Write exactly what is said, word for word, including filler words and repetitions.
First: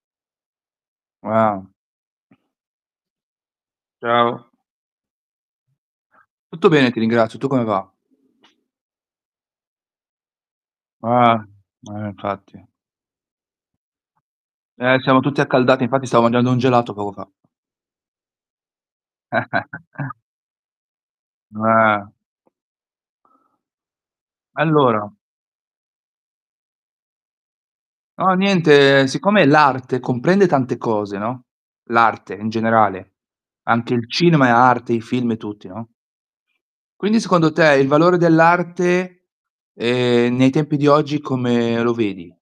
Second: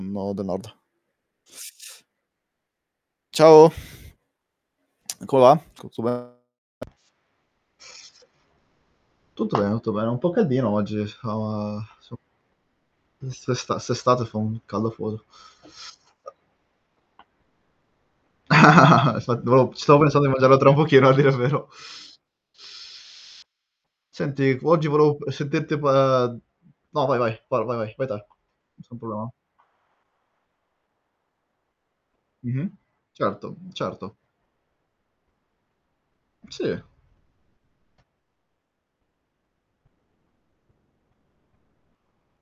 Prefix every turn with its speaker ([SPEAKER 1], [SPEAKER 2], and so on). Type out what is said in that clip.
[SPEAKER 1] nod, nord.
[SPEAKER 2] Ah.
[SPEAKER 1] Ciao.
[SPEAKER 2] Ciao.
[SPEAKER 1] Come va? Tutto bene?
[SPEAKER 2] Tutto bene ti ringrazio, tu come va?
[SPEAKER 1] Tutto ben tutto bene, un po' caldino oggi
[SPEAKER 2] Ah.
[SPEAKER 1] so
[SPEAKER 2] Eh, in
[SPEAKER 1] so
[SPEAKER 2] effetti.
[SPEAKER 1] Mh. 'St'esta st'estate fa un caldo
[SPEAKER 2] Eh, siamo
[SPEAKER 1] afoso.
[SPEAKER 2] tutti accaldati, infatti stavo mangiando un gelato poco fa.
[SPEAKER 1] Sta devo stavo pensando di mangiarlo tra un pochino, a dire il vero.
[SPEAKER 2] Eh.
[SPEAKER 1] Senti, v oggi
[SPEAKER 2] Allora
[SPEAKER 1] volevo sentirti pa mhmm, no, vai, vai. Va, va, vai, vai te,
[SPEAKER 2] No,
[SPEAKER 1] nessun
[SPEAKER 2] niente,
[SPEAKER 1] problema.
[SPEAKER 2] siccome l'arte comprende tante cose, no, l'arte, in
[SPEAKER 1] Mh-mh.
[SPEAKER 2] generale,
[SPEAKER 1] Certo,
[SPEAKER 2] anche il
[SPEAKER 1] certo.
[SPEAKER 2] cinema è arte, i film e tutti, no.
[SPEAKER 1] Sì.
[SPEAKER 2] Quindi secondo te, il valore dell'arte, ehm, nei tempi di oggi, come lo vedi?